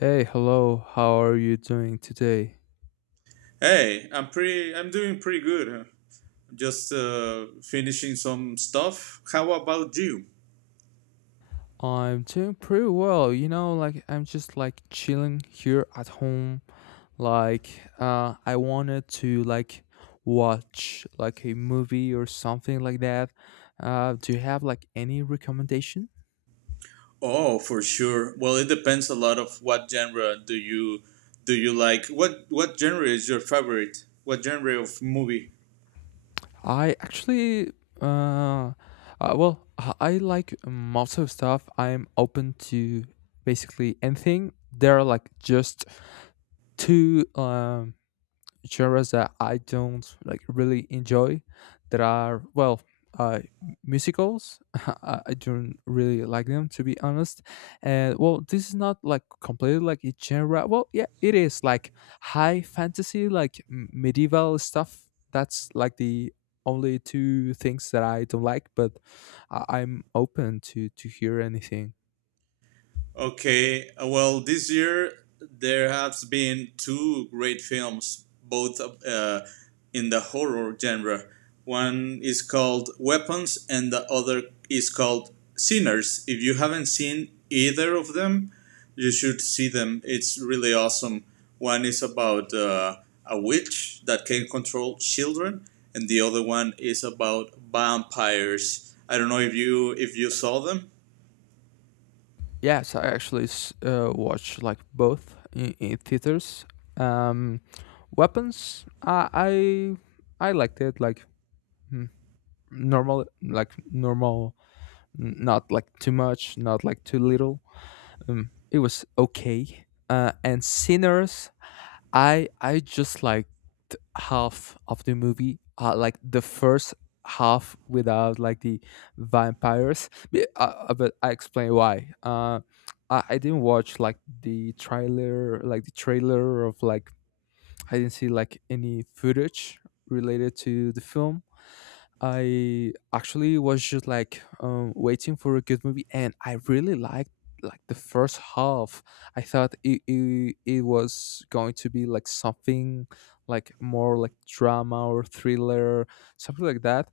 Hey, hello, how are you doing today? Hey, I'm pretty. I'm doing pretty good. Just finishing some stuff. How about you? I'm doing pretty well, like I'm just like chilling here at home. Like, I wanted to like watch like a movie or something like that. Do you have like any recommendation? Oh, for sure. Well, it depends a lot of what genre do you like. What genre is your favorite? What genre of movie? I actually, uh, uh well, I I like most of stuff. I'm open to basically anything. There are like just two genres that I don't like really enjoy that are well uh musicals. I don't really like them, to be honest, and well, this is not like completely like a genre. Well, yeah, it is, like high fantasy, like medieval stuff. That's like the only two things that I don't like, but I'm open to hear anything. Okay, well, this year there has been two great films, both in the horror genre. One is called Weapons, and the other is called Sinners. If you haven't seen either of them, you should see them. It's really awesome. One is about a witch that can control children, and the other one is about vampires. I don't know if you saw them. Yes, I actually watch like both in theaters. Um, Weapons, I liked it like mm, normal, like normal, not like too much, not like too little, it was okay. And Sinners, I just liked half of the movie, like the first half, without like the vampires. But I explain why. I didn't watch like the trailer of like, I didn't see like any footage related to the film. I actually was just like, waiting for a good movie, and I really liked like the first half. I thought it was going to be like something like more like drama or thriller, something like that.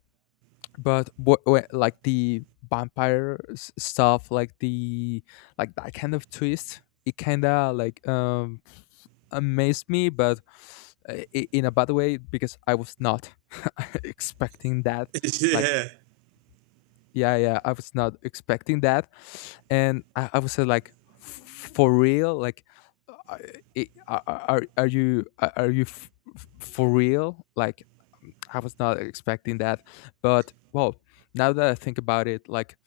But what, like the vampire stuff, like the, like that kind of twist, it kind of like amazed me, but in a bad way, because I was not expecting that. Like, Yeah. yeah, yeah, I was not expecting that, and I was, like, for real, like. uh, i- Are, are you for real? Like, I was not expecting that, but well, now that I think about it, like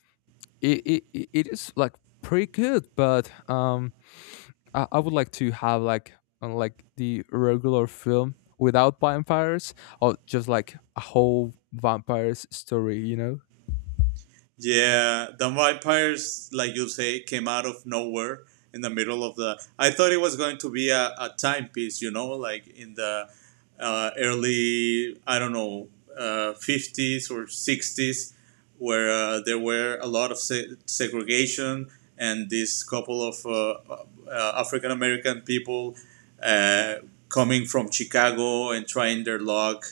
it is like pretty good, but I would like to have like the regular film without vampires, or just like a whole vampires story. Yeah, the vampires, like you say, came out of nowhere in the middle of the. I thought it was going to be a timepiece, you know, like in the early, I don't know, 50s or 60s, where there were a lot of segregation, and this couple of African American people uh, coming from Chicago and trying their luck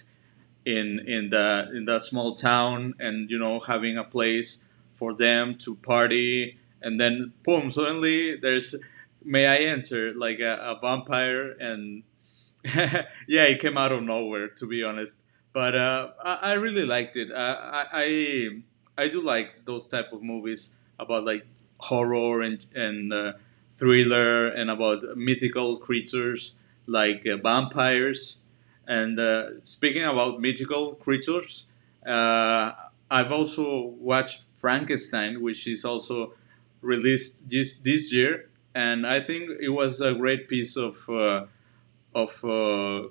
in that small town, and you know, having a place for them to party, and then boom, suddenly there's may I enter like a vampire. And yeah, it came out of nowhere, to be honest. But I really liked it. I do like those type of movies about like horror and thriller and about mythical creatures like vampires. And speaking about mythical creatures, uh, I've also watched Frankenstein, which is also released this year, and I think it was a great piece of of uh,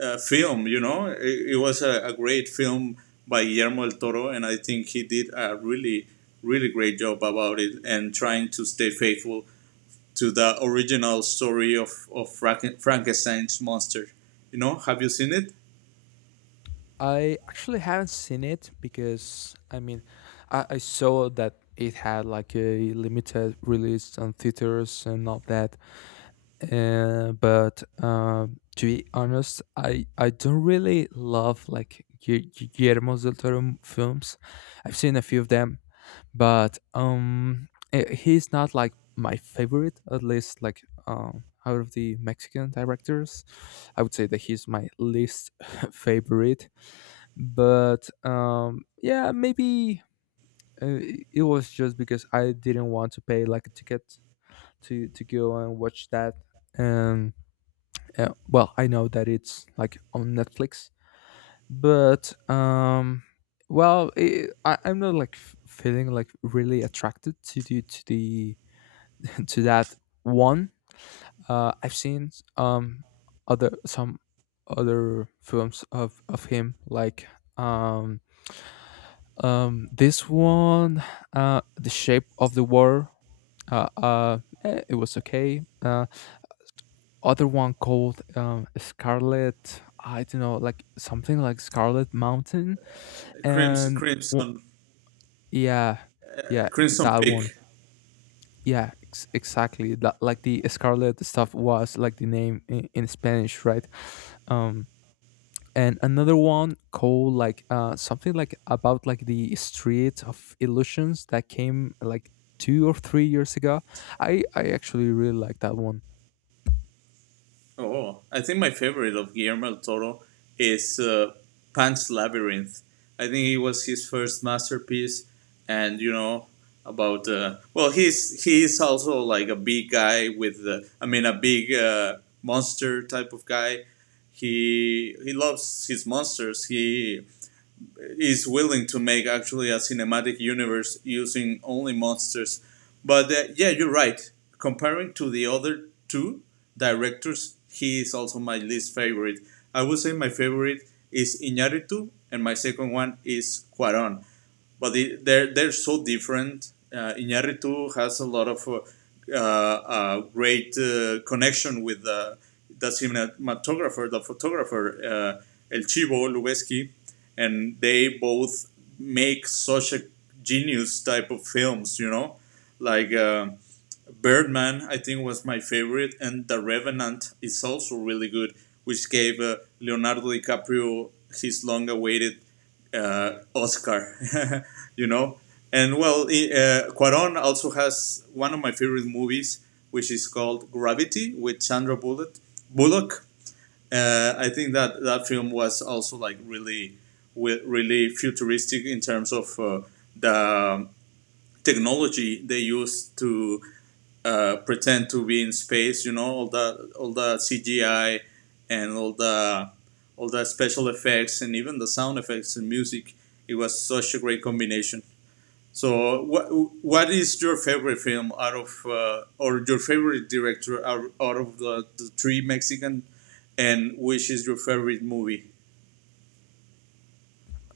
a film. You know, it was a great film by Guillermo del Toro, and I think he did a really, really great job about it and trying to stay faithful to the original story of Frankenstein's monster. You know, have you seen it? I actually haven't seen it, because I mean, I saw that it had like a limited release on theaters and all that. But to be honest, I don't really love like Guillermo del Toro films. I've seen a few of them, but he's not like my favorite. At least like, out of the Mexican directors, I would say that he's my least favorite. But yeah, maybe, it was just because I didn't want to pay like a ticket to go and watch that. And well, I know that it's like on Netflix, but well, I'm not like feeling like really attracted to the to that one. I've seen um other, some other films of him, like um this one, The Shape of the War. uh, uh it was okay. Other one called, Scarlet, I don't know, like something like Scarlet Mountain. Crimson, And w- Crimson, yeah, yeah, Crimson that one. Peak. Yeah, exactly. That, like, the Scarlet stuff was like the name in Spanish, right? Um, and another one called like, something like about like the Street of Illusions that came like 2 or 3 years ago. I actually really like that one. Oh, I think my favorite of Guillermo del Toro is Pan's Labyrinth. I think it was his first masterpiece, and you know about well, he's also like a big guy with I mean a big monster type of guy. He loves his monsters. He is willing to make actually a cinematic universe using only monsters. But yeah, you're right. Comparing to the other two directors, he is also my least favorite. I would say my favorite is Iñárritu, and my second one is Cuaron, but they're so different. Iñárritu has a lot of great connection with the cinematographer, the photographer El Chivo Lubeski, and they both make such a genius type of films. You know, like. Birdman, I think, was my favorite, and The Revenant is also really good, which gave Leonardo DiCaprio his long-awaited Oscar, you know. And well, Cuaron also has one of my favorite movies, which is called Gravity with Sandra Bullock. I think that that film was also like really, really futuristic in terms of the technology they used to pretend to be in space. You know, all the CGI and all the special effects and even the sound effects and music. It was such a great combination. So, what is your favorite film out of or your favorite director out of the three Mexican, and which is your favorite movie?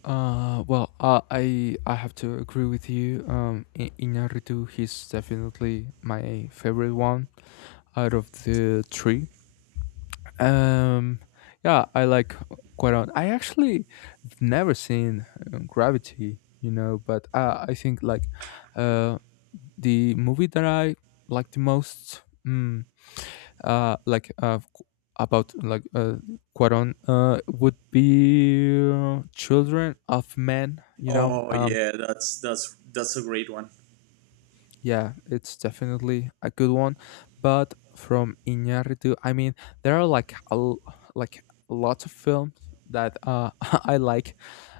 Well, I have to agree with you. Inarritu, he's definitely my favorite one out of the three. Um, yeah, I like, quite on. I actually have never seen, Gravity, you know, but I think, like, uh, the movie that I like the most, mm, like, about like, Cuaron, would be, Children of Men. You know, Oh yeah, that's that's a great one. yeah, it's definitely a good one. But from Iñárritu, I mean, there are like like lots of films that I like.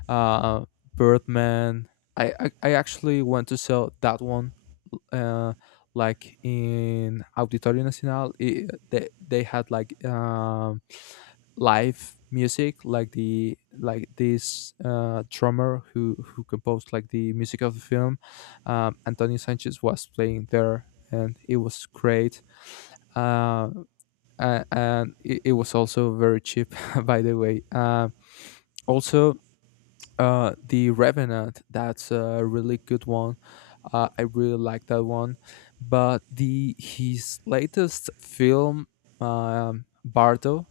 Uh, Birdman. I actually went to see that one. Uh, like, in Auditorio Nacional, I they had like live music. Like, the, like this drummer, who composed like the music of the film, Antonio Sanchez was playing there, and it was great. Uh, and it was also very cheap, by the way. Also, the Revenant, that's a really good one. I really like that one. But the his latest film, Bardo,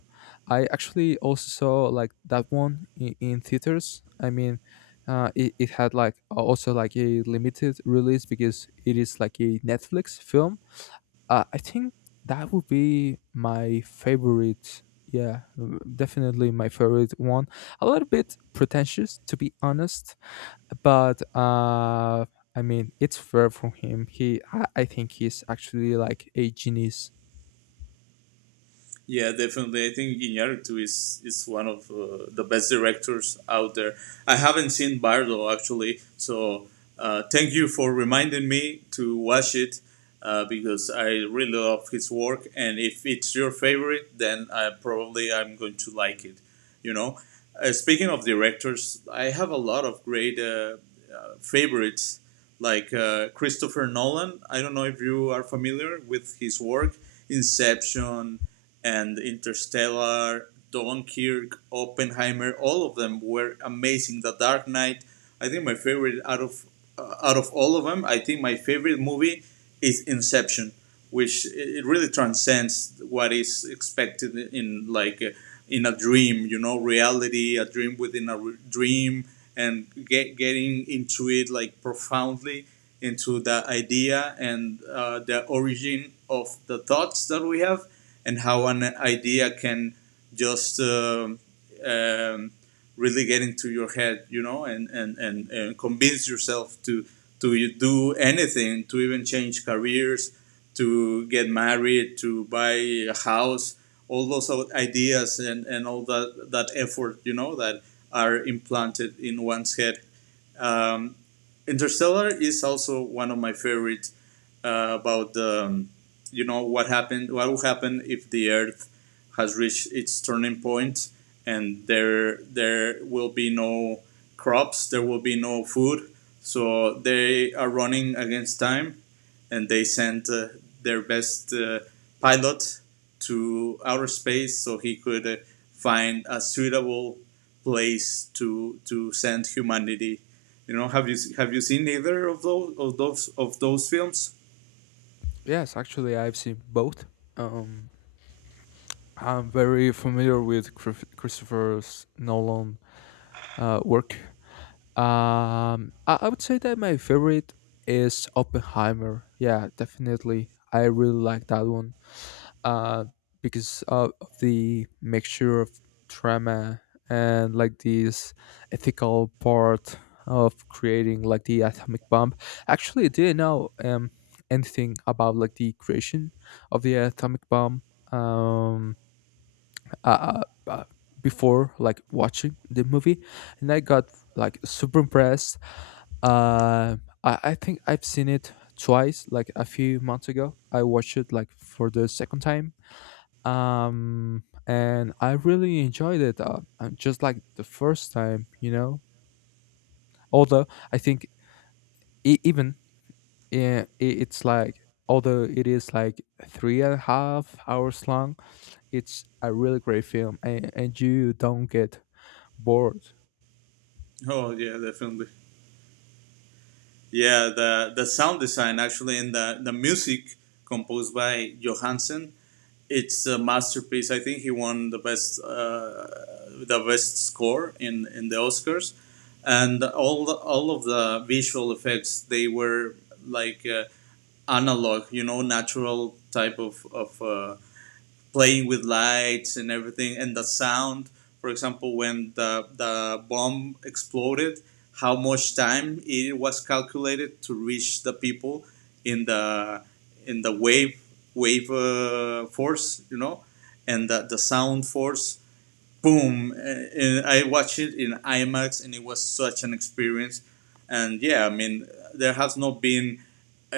I actually also saw like that one in theaters. I mean, it had like also like a limited release, because it is like a Netflix film, I think that would be my favorite. Yeah, definitely my favorite one. A little bit pretentious, to be honest, but I mean, it's fair from him. I think he's actually like a genius. Yeah, definitely. I think Iñárritu is one of the best directors out there. I haven't seen Bardo actually, so thank you for reminding me to watch it because I really love his work. And if it's your favorite, then I probably I'm going to like it. You know, speaking of directors, I have a lot of great favorites like Christopher Nolan. I don't know if you are familiar with his work, Inception and Interstellar, Dunkirk, Oppenheimer, all of them were amazing. The Dark Knight, I think my favorite out of all of them, I think my favorite movie is Inception, which it really transcends what is expected in like in a dream, you know, reality, a dream within a dream, and getting into it like profoundly into the idea and the origin of the thoughts that we have and how an idea can just um, really get into your head, you know, and convince yourself to do anything, to even change careers, to get married, to buy a house, all those ideas and all that, that effort, you know, that are implanted in one's head. um, Interstellar is also one of my favorites. About you know, what happened, what will happen if the Earth has reached its turning point, and there will be no crops, there will be no food. So they are running against time, and they sent their best pilot to outer space so he could find a suitable place to send humanity. You know, have you seen either of those films? Yes, actually, I've seen both. Um, I'm very familiar with Christopher's Nolan, work. I would say that my favorite is Oppenheimer. Yeah, definitely. I really like that one. Uh, because of the mixture of drama and like this ethical part of creating like the atomic bomb. Actually, I didn't know anything about like the creation of the atomic bomb. Um, uh, uh, uh, before like watching the movie, and I got like super impressed. Uh, I think I've seen it twice. Like, a few months ago I watched it like for the second time, and I really enjoyed it, just like the first time. Although I think even, yeah, it's like, although it is like three and a half hours long, it's a really great film, and you don't get board. Oh yeah, definitely. Yeah, the sound design actually and the music composed by Johansson, it's a masterpiece. I think he won the best score in the Oscars, and all of the visual effects, they were like analog, you know, natural type of of. Playing with lights and everything, and the sound. For example, when the bomb exploded, how much time it was calculated to reach the people in the in the wave force, you know, and the sound force, boom. And I watched it in IMAX, and it was such an experience. And yeah, I mean, there has not been uh,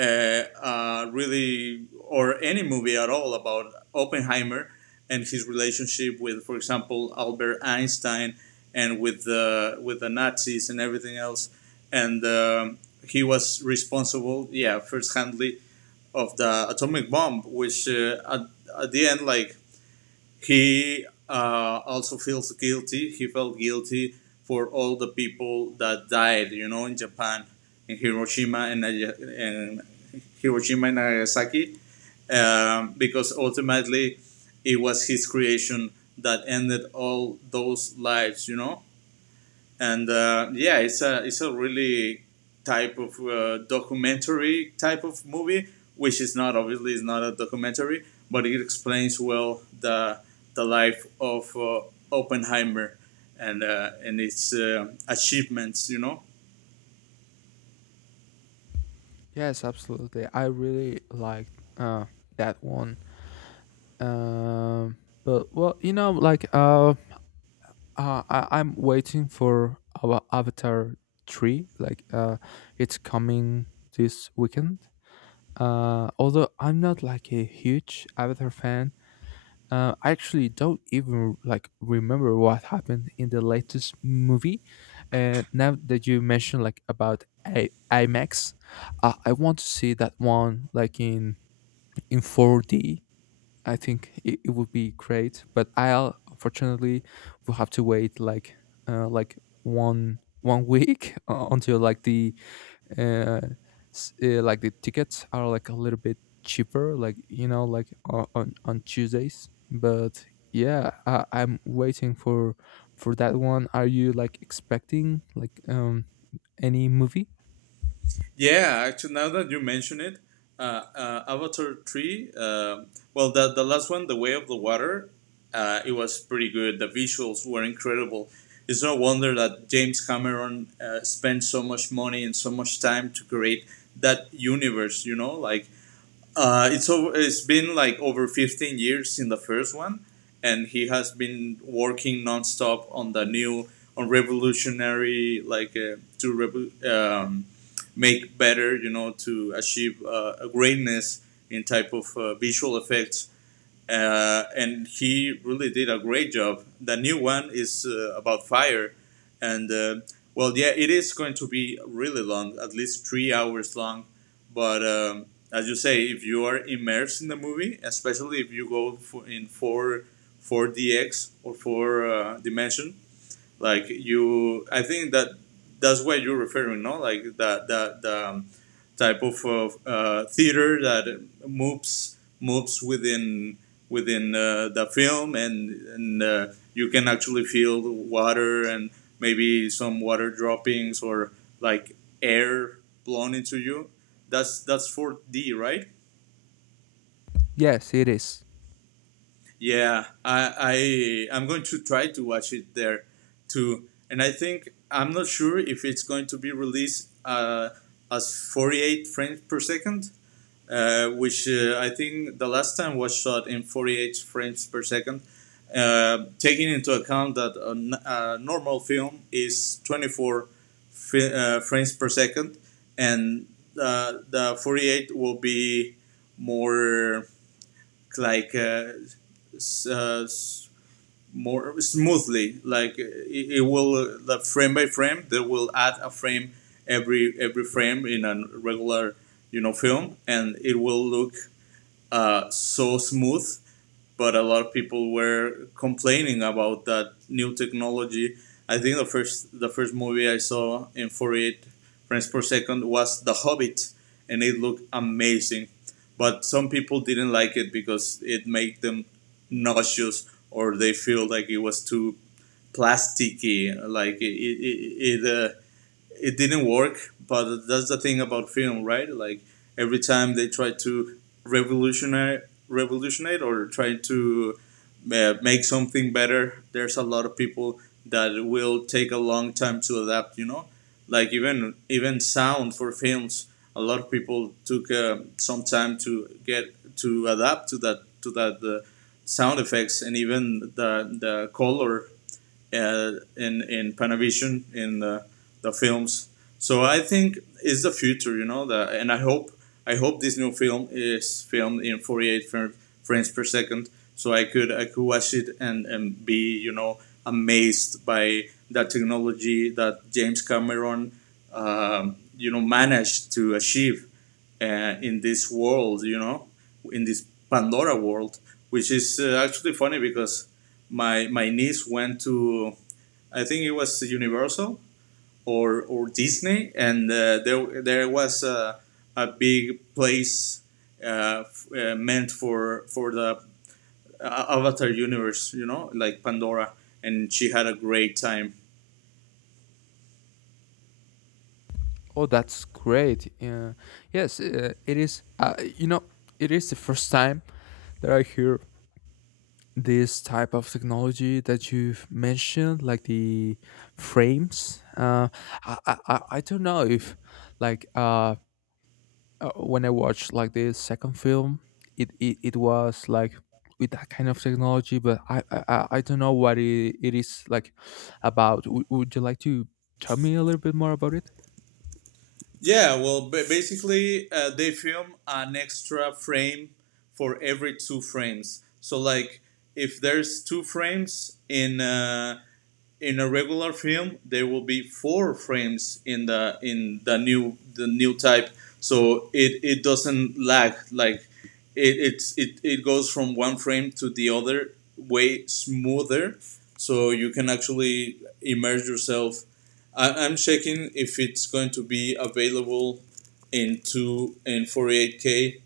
really or any movie at all about Oppenheimer and his relationship with, for example, Albert Einstein, and with the Nazis and everything else. And he was responsible, yeah, first handly of the atomic bomb, which at the end like he also feels guilty. He felt guilty for all the people that died, you know, in Japan, in Hiroshima and Hiroshima and Nagasaki, because ultimately it was his creation that ended all those lives, you know. And yeah, it's a really type of documentary type of movie, which is not obviously is not a documentary, but it explains well the life of Oppenheimer, and its achievements, you know. Yes, absolutely. I really liked, that one. Um, but well, you know, like, I'm waiting for our Avatar 3. It's coming this weekend. Although I'm not like a huge Avatar fan, I actually don't even like remember what happened in the latest movie. And now that you mentioned like about IMAX, I want to see that one like in 4D. I think it would be great, but I'll unfortunately will have to wait like one week, until like the uh, like the tickets are like a little bit cheaper, like, you know, like on on Tuesdays. But yeah, I'm waiting for that one. Are you like expecting like any movie? Yeah, actually, now that you mention it, Avatar 3, well, the last one, The Way of the Water, it was pretty good. The visuals were incredible. It's no wonder that James Cameron spent so much money and so much time to create that universe, you know? Like, it's over, it's been like over 15 years in the first one, and he has been working nonstop on the new on revolutionary like make better, you know, to achieve a greatness in type of visual effects. And he really did a great job. The new one is about fire, and well, yeah, it is going to be really long, at least 3 hours long. But as you say, if you are immersed in the movie, especially if you go in four DX or four dimension, like you, I think that that's what you're referring, no, like that that the type of theater that moves within within the film, and you can actually feel the water and maybe some water droppings or like air blown into you. That's 4D, right? Yes, it is. Yeah, I'm going to try to watch it there too, and I think I'm not sure if it's going to be released as 48 frames per second, which I think the last time was shot in 48 frames per second. Taking into account that a normal film is 24 frames per second, and the 48 will be more like uh, more smoothly. Like it will the frame by frame. They will add a frame every frame in a regular, you know, film, and it will look so smooth. But a lot of people were complaining about that new technology. I think the first movie I saw in 48 frames per second was The Hobbit, and it looked amazing. But some people didn't like it because it made them nauseous or they feel like it was too plasticky. Like it didn't work. But that's the thing about film, right? Like every time they try to revolutionary, revolutionate or try to make something better, there's a lot of people that will take a long time to adapt. You know, like even sound for films. A lot of people took some time to get to adapt to that sound effects, and even the color in in Panavision in the films. So I think it's the future, you know. And I hope this new film is filmed in 48 frames per second, so I could watch it and be, you know, amazed by that technology that James Cameron you know, managed to achieve in this world, you know, in this Pandora world, which is actually funny because my niece went to, I think it was Universal or Disney, and there was a big place meant for the Avatar universe, you know, like Pandora, and she had a great time. Oh, that's great. Yeah. Yes, it is, you know, it is the first time that I hear this type of technology that you've mentioned, like the frames. I don't know if, like, when I watched like the second film, it was like with that kind of technology, but I don't know what it is like about. Would you like to tell me a little bit more about it? Yeah, well, basically they film an extra frame for every two frames. So like if there's two frames in a regular film, there will be four frames in the new type, so it doesn't lag. Like it it goes from one frame to the other way smoother, so you can actually immerse yourself. I'm checking if it's going to be available in 48k,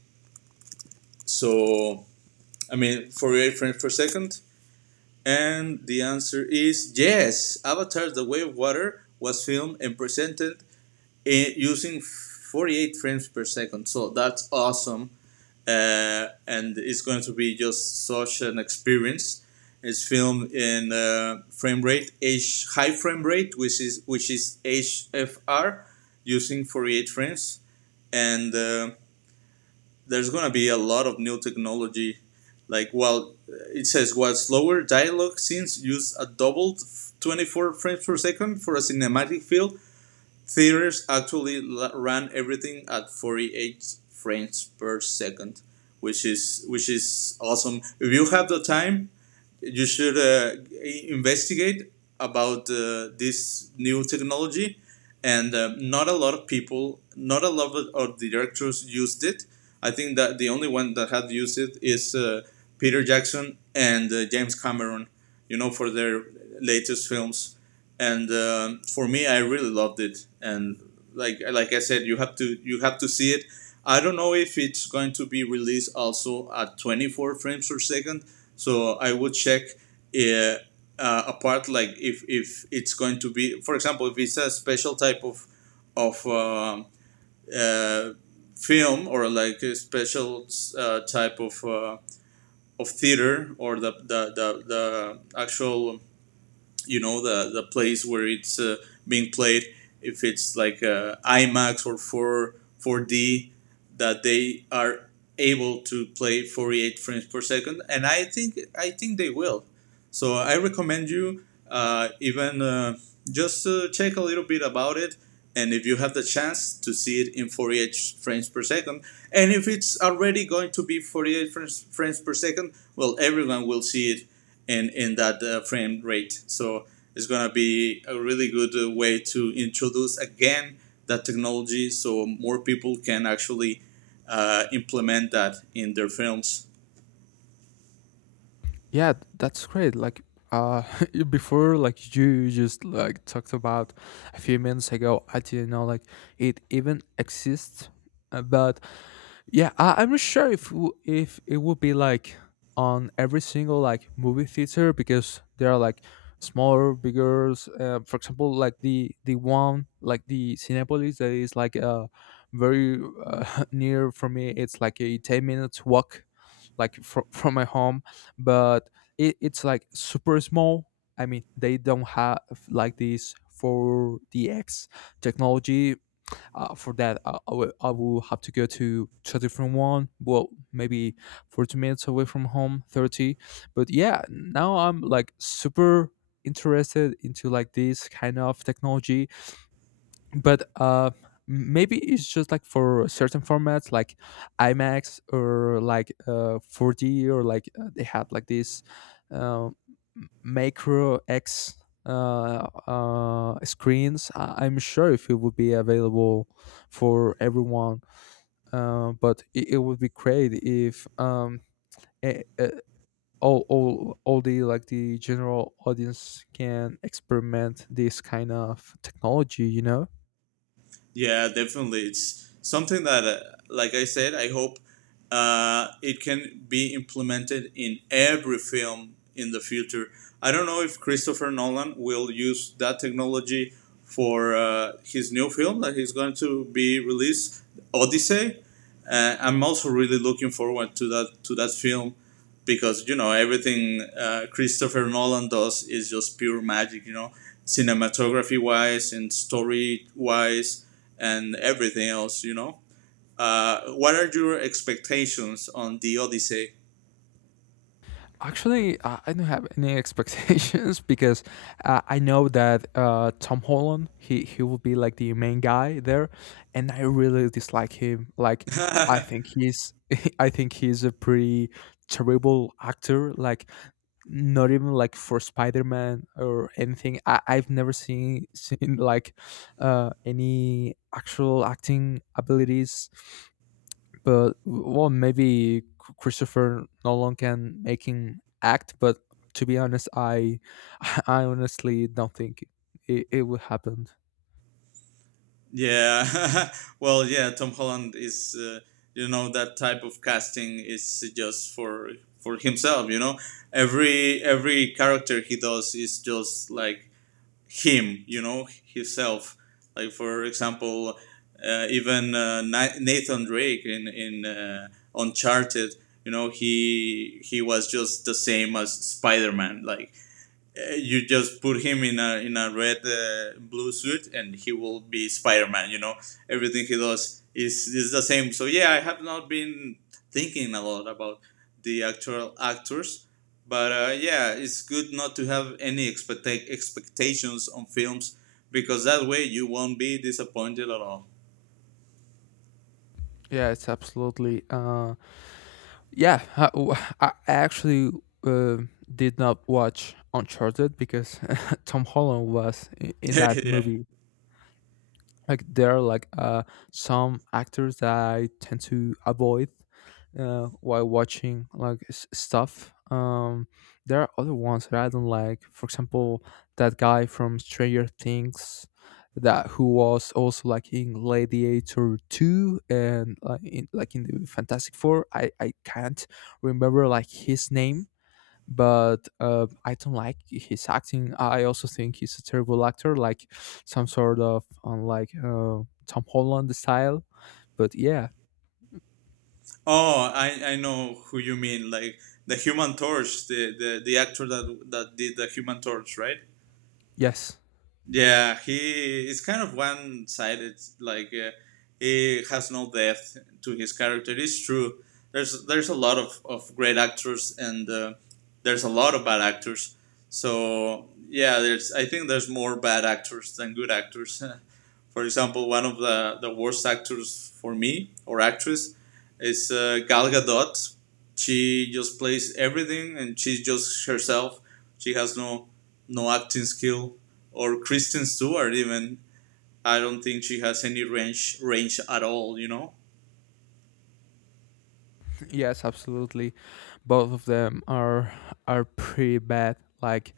so I mean 48 frames per second, and the answer is yes. Avatar: The Way of Water was filmed and presented in, using 48 frames per second. So that's awesome. And it's going to be just such an experience. It's filmed in frame rate H high frame rate, which is HFR, using 48 frames, and there's gonna be a lot of new technology. Like, well, it says while slower dialogue scenes use a doubled 24 frames per second for a cinematic feel, theaters actually ran everything at 48 frames per second, which is awesome. If you have the time, you should investigate about this new technology. And not a lot of people, not a lot of directors used it. I think that the only one that had used it is Peter Jackson and James Cameron. You know, for their latest films, and for me, I really loved it. And Like I said, you have to, you have to see it. I don't know if it's going to be released also at 24 frames per second, so I would check, uh, apart, like, if it's going to be, for example, if it's a special type of of um uh, film or like a special type of theater, or the actual, you know, the place where it's being played. If it's like IMAX or 4 4D, that they are able to play 48 frames per second, and I think they will. So I recommend you even just check a little bit about it, and if you have the chance to see it in 48 frames per second, and if it's already going to be 48 frames per second, well, everyone will see it in that frame rate. So it's gonna be a really good way to introduce again that technology, so more people can actually implement that in their films. Yeah, that's great. Uh before like, you just like talked about a few minutes ago, I didn't know like it even exists. But yeah, I'm not sure if it would be like on every single like movie theater, because there are like smaller, bigger. For example, like the one like the Cinepolis that is like very, near for me. It's like a 10 minutes walk, like from from my home, but it's like super small. I mean, they don't have like this 4DX technology, for that I will have to go to a different one, well, maybe 40 minutes away from home, 30. But yeah, now I'm like super interested into like this kind of technology. But maybe it's just like for certain formats, like IMAX, or like 4D, or like, they had like this uh, m- macro x screens. I'm sure if it would be available for everyone, but it would be great if eh, eh, all the, like, the general audience can experiment this kind of technology, you know. Yeah, definitely. It's something that, like I said, I hope it can be implemented in every film in the future. I don't know if Christopher Nolan will use that technology for his new film that he's going to be released, Odyssey. I'm also really looking forward to that film, because, you know, everything Christopher Nolan does is just pure magic. You know, cinematography wise and story wise and everything else. You know, what are your expectations on the Odyssey? Actually, I don't have any expectations because, I know that, Tom Holland, he will be like the main guy there, and I really dislike him. Like, I think he's I think he's a pretty terrible actor. Like, not even like for Spider Man or anything. I've never seen seen like, any actual acting abilities, but well, maybe Christopher Nolan can make him act. But to be honest, I, I honestly don't think it would happen. Yeah, well, yeah, Tom Holland is you know, that type of casting is just for himself. You know, every character he does is just like him, you know, himself. Like, for example, even Nathan Drake in Uncharted, you know, he was just the same as Spider Man. Like, you just put him in a red, blue suit, and he will be Spider-Man. You know, everything he does is the same. So yeah, I have not been thinking a lot about the actual actors, but yeah, it's good not to have any expectations on films, because that way you won't be disappointed at all. Yeah, it's absolutely. Yeah, I actually, uh, did not watch Uncharted, because Tom Holland was in that Yeah. movie. Like, there are like some actors that I tend to avoid while watching like stuff. There are other ones that I don't like, for example, that guy from Stranger Things, that who was also like in Gladiator 2 and like in the Fantastic Four. I can't remember like his name, but I don't like his acting. I also think he's a terrible actor, like some sort of, like, Tom Holland style. But yeah. Oh, I know who you mean, like the human torch, the actor that that did the human torch, right? Yes, Yeah, he is kind of one sided. Like, he has no depth to his character. It's true. There's a lot of great actors, and there's a lot of bad actors. So yeah, there's, I think there's more bad actors than good actors. For example, one of the worst actors for me, or actress, is Gal Gadot. She just plays everything and she's just herself. She has no acting skill. Or Kristen Stewart even. I don't think she has any range at all, you know. yes, absolutely. Both of them are pretty bad. Like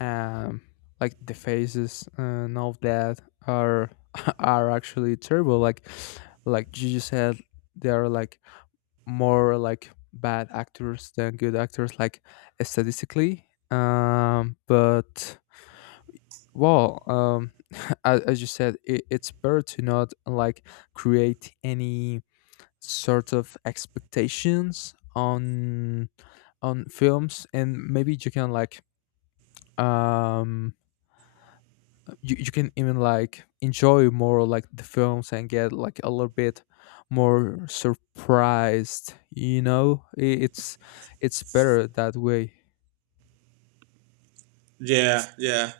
um, like the faces and all that are are actually terrible. Like you just said, they are like more like bad actors than good actors, like, statistically. But well, as you said, it's better to not like create any sort of expectations on films, and maybe you can like, um you can even like enjoy more like the films and get like a little bit more surprised, you know. It's better that way. Yeah, yeah.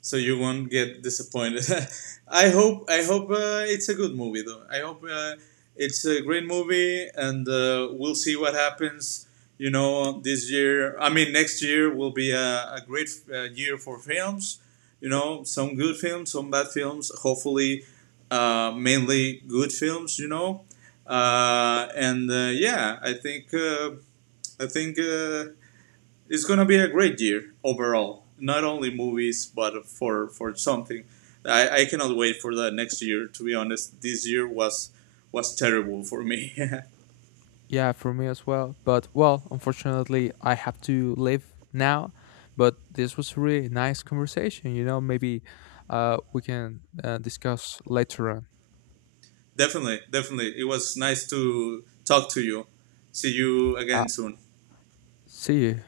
So you won't get disappointed. I hope. I hope it's a good movie, though. I hope it's a great movie, and we'll see what happens. You know, this year. I mean, next year will be a great year for films. You know, some good films, some bad films. Hopefully, mainly good films. You know, and yeah, I think. I think. It's gonna be a great year overall. Not only movies, but for something. I cannot wait for the next year. To be honest, this year was terrible for me. Yeah, for me as well, but well, unfortunately I have to leave now. But this was a really nice conversation. You know, maybe, we can, discuss later on. Definitely, definitely. It was nice to talk to you. See you uh, again soon. See you.